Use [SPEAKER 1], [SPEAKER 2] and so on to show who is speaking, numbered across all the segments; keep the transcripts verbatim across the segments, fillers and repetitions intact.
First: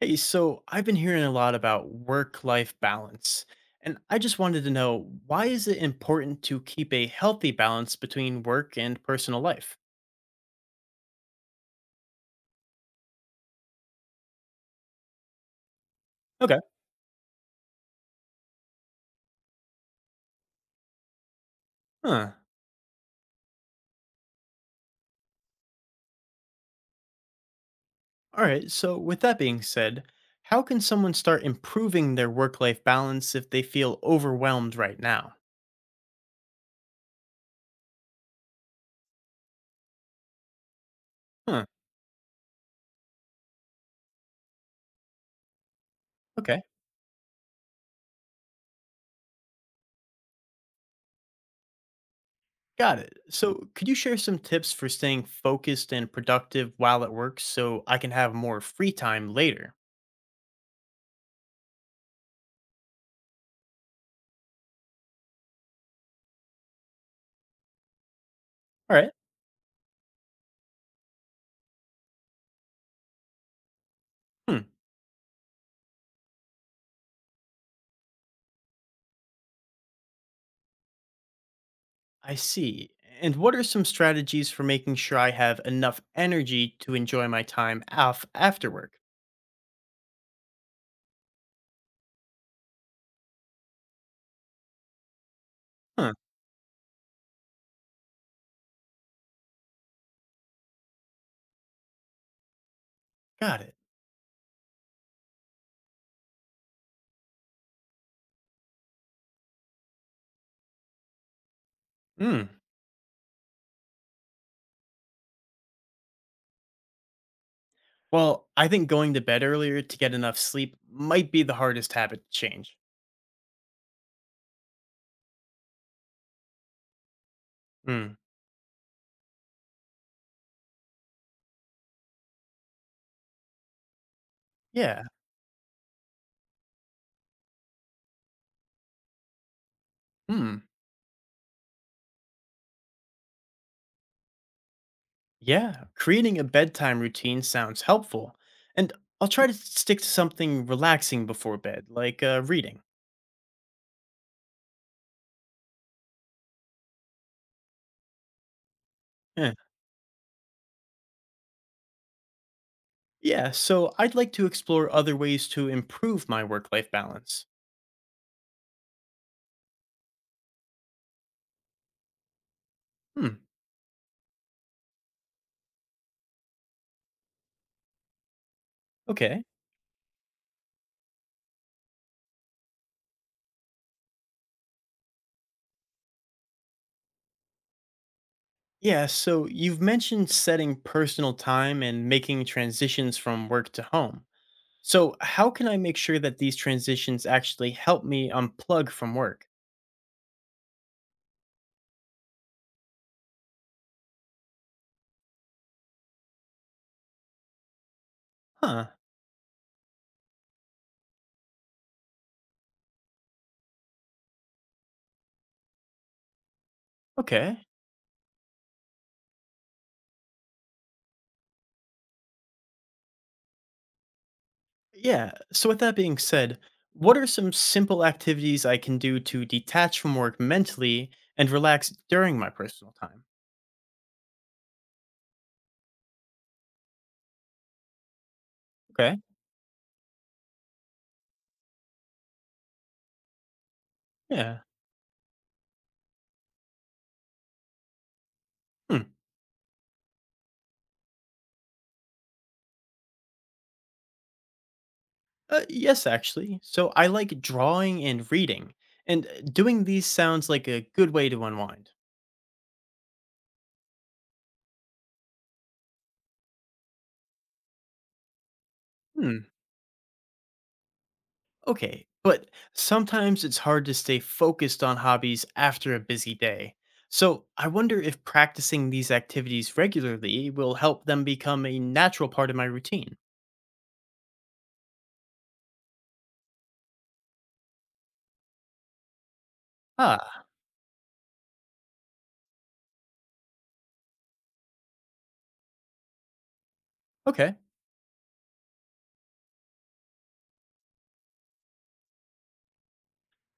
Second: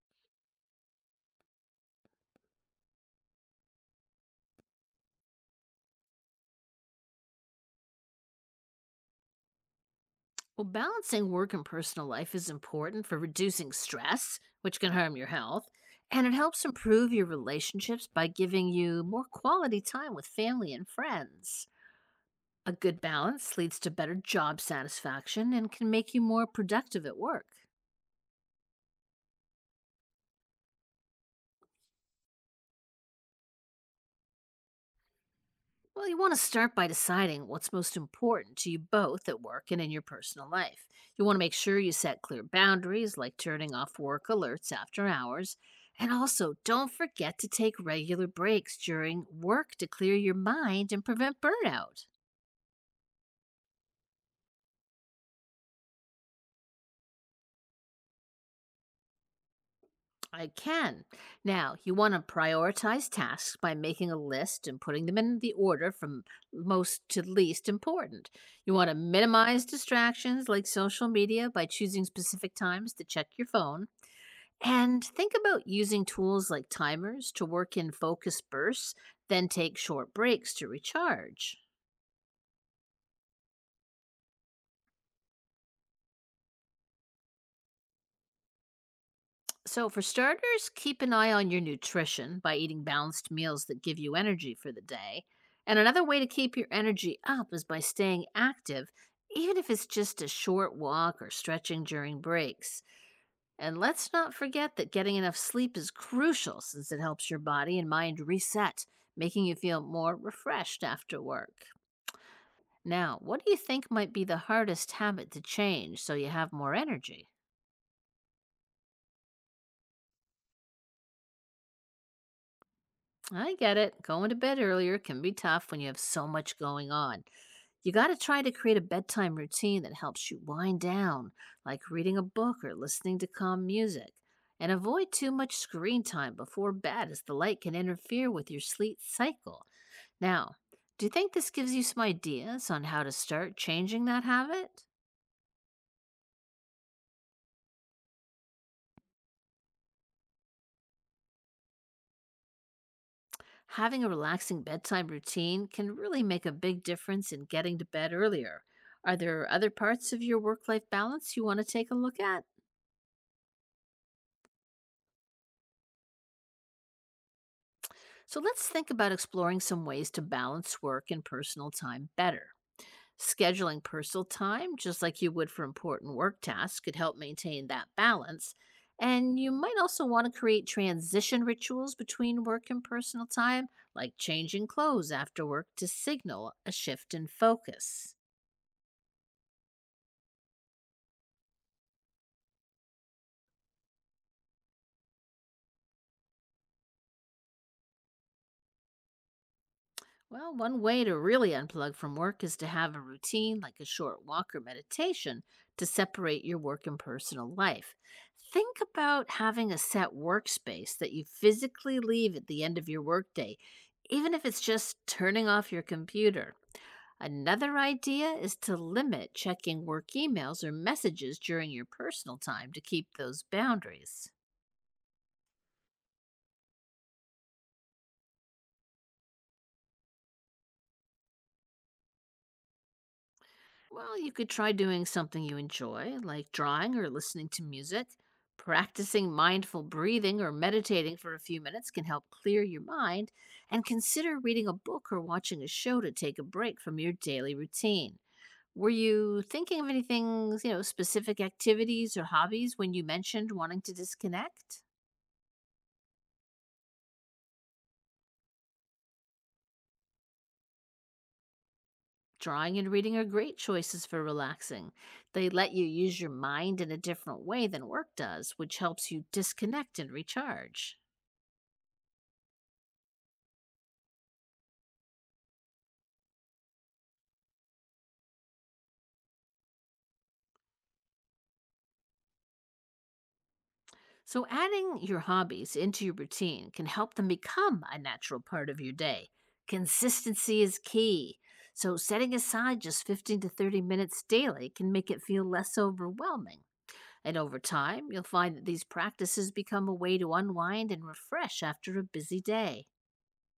[SPEAKER 1] Hey, so I've been hearing a lot about work-life balance, and I just wanted to know, why is it important to keep a healthy balance between work and personal life?
[SPEAKER 2] Well, balancing work and personal life is important for reducing stress, which can harm your health, and it
[SPEAKER 1] Okay.
[SPEAKER 2] helps improve your relationships by giving you more quality time with family and friends.
[SPEAKER 1] Huh.
[SPEAKER 2] A good balance leads to better job satisfaction and can make you more productive at work.
[SPEAKER 1] All right. So with that being said, how can someone start improving their work-life balance if they feel overwhelmed right now?
[SPEAKER 2] Well, you want to start by deciding what's most important to you both at work and in your personal life. You want to make
[SPEAKER 1] Huh.
[SPEAKER 2] sure you set clear boundaries, like turning off work alerts after hours. And also,
[SPEAKER 1] Okay.
[SPEAKER 2] don't forget to take regular breaks during work to clear your mind and prevent burnout.
[SPEAKER 1] Got it. So could you share some tips for staying focused and productive while at work so I can have more free time later?
[SPEAKER 2] I can. Now, you want to prioritize tasks by making a list and putting them in the order from most to least important. You want to
[SPEAKER 1] All right.
[SPEAKER 2] minimize distractions like social media by choosing specific times to check your phone.
[SPEAKER 1] Hmm.
[SPEAKER 2] And think about using tools like timers to work in focus bursts, then take short breaks to recharge.
[SPEAKER 1] I see. And what are some strategies for making sure I have enough energy to enjoy my time off after work?
[SPEAKER 2] So, for starters, keep an eye on your nutrition by eating balanced meals that give you energy for the day. And another
[SPEAKER 1] Huh,
[SPEAKER 2] way to keep your energy up is by staying active, even if it's just a short walk or stretching during breaks.
[SPEAKER 1] got it.
[SPEAKER 2] And let's not forget that getting enough sleep is crucial since it helps your body and mind reset, making you feel more refreshed after work.
[SPEAKER 1] Mm.
[SPEAKER 2] Now, what do you think might be the hardest habit to change so you have more energy?
[SPEAKER 1] Well, I think going to bed earlier to get enough sleep might be the hardest habit to change.
[SPEAKER 2] I get it. Going to bed earlier can be tough when you have so much going on. You got
[SPEAKER 1] Mm.
[SPEAKER 2] to try to create a bedtime routine that helps you wind down, like reading a book or listening to calm music. And
[SPEAKER 1] Yeah.
[SPEAKER 2] avoid too much screen time before bed, as the light can interfere with your sleep cycle. Now,
[SPEAKER 1] Hmm.
[SPEAKER 2] do you think this gives you some ideas on how to start changing that habit?
[SPEAKER 1] Yeah. Creating a bedtime routine sounds helpful. And I'll try to stick to something relaxing before bed, like uh, reading.
[SPEAKER 2] Having a relaxing bedtime routine can really make a big difference in getting to bed earlier. Are there
[SPEAKER 1] Huh.
[SPEAKER 2] other parts of your work life balance you want to take a look at?
[SPEAKER 1] Yeah, so I'd like to explore other ways to improve my work life balance.
[SPEAKER 2] So, let's think about exploring some ways to balance work and personal time better.
[SPEAKER 1] Hmm.
[SPEAKER 2] Scheduling personal time, just like you would for important work tasks, could help maintain that balance. And
[SPEAKER 1] Okay.
[SPEAKER 2] you might also want to create transition rituals between work and personal time, like changing clothes after work to signal a shift in focus.
[SPEAKER 1] Yeah, so you've mentioned setting personal time and making transitions from work to home. So, how can I make sure that these transitions actually help me unplug from work?
[SPEAKER 2] Well, one way to really unplug from work is to have a routine like a short walk or meditation to separate your work and personal life. Think
[SPEAKER 1] Huh,
[SPEAKER 2] about having a set workspace that you physically leave at the end of your workday, even if it's just turning off your computer.
[SPEAKER 1] okay.
[SPEAKER 2] Another idea is to limit checking work emails or messages during your personal time to keep those boundaries.
[SPEAKER 1] Yeah, so with that being said, what are some simple activities I can do to detach from work mentally and relax during my personal time?
[SPEAKER 2] Well, you could try doing something you enjoy, like drawing or listening to music.
[SPEAKER 1] Okay,
[SPEAKER 2] Practicing mindful breathing or meditating for a few minutes can help clear your mind, and consider
[SPEAKER 1] yeah.
[SPEAKER 2] reading a book or watching a show to take a break from your daily routine. Were
[SPEAKER 1] Hmm.
[SPEAKER 2] you thinking of anything, you know, specific activities or hobbies when you mentioned wanting to disconnect?
[SPEAKER 1] Uh, yes, actually. So, I like drawing and reading, and uh, doing these sounds like a good way to unwind.
[SPEAKER 2] Drawing and reading are great choices for relaxing. They let you use your mind in a different way than work does, which helps you
[SPEAKER 1] Hmm.
[SPEAKER 2] disconnect and recharge.
[SPEAKER 1] Okay, but sometimes it's hard to stay focused on hobbies after a busy day. So I wonder if practicing these activities regularly will help them become a natural part of my routine.
[SPEAKER 2] So, adding your hobbies into your routine can help them become a natural part of your day.
[SPEAKER 1] Ah,
[SPEAKER 2] Consistency is key. So, setting aside just fifteen to thirty minutes daily can make it feel less overwhelming. And
[SPEAKER 1] okay.
[SPEAKER 2] over time, you'll find that these practices become a way to unwind and refresh after a busy day.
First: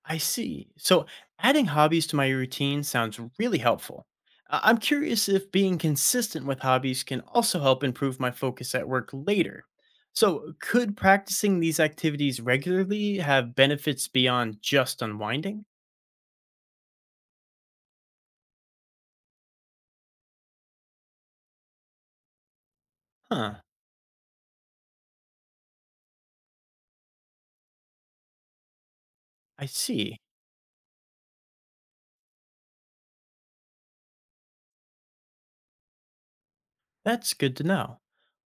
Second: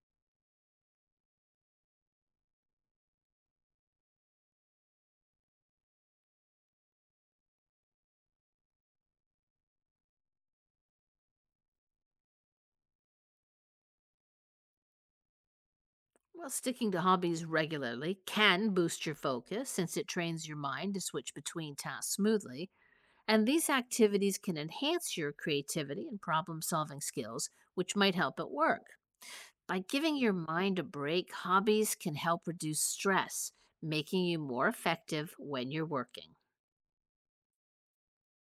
[SPEAKER 1] I see. So adding hobbies to my routine sounds really helpful. I- I'm curious if being consistent with hobbies can also help improve my focus at work later. So, could practicing these activities regularly have benefits beyond just unwinding?
[SPEAKER 2] Well, sticking to hobbies regularly can boost your focus since it trains your mind to switch between tasks smoothly. And
[SPEAKER 1] Huh,
[SPEAKER 2] these activities can enhance your creativity and problem solving skills, which might help at work.
[SPEAKER 1] I
[SPEAKER 2] By giving
[SPEAKER 1] see.
[SPEAKER 2] your mind a break, hobbies can help reduce stress, making you more effective when you're working.
[SPEAKER 1] That's good to know.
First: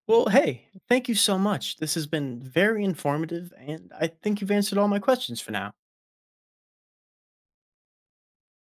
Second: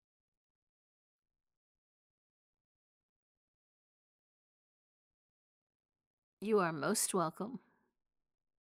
[SPEAKER 1] Well, hey, thank you so much. This has been very informative, and I think you've answered all my questions for now.
[SPEAKER 2] You are most welcome.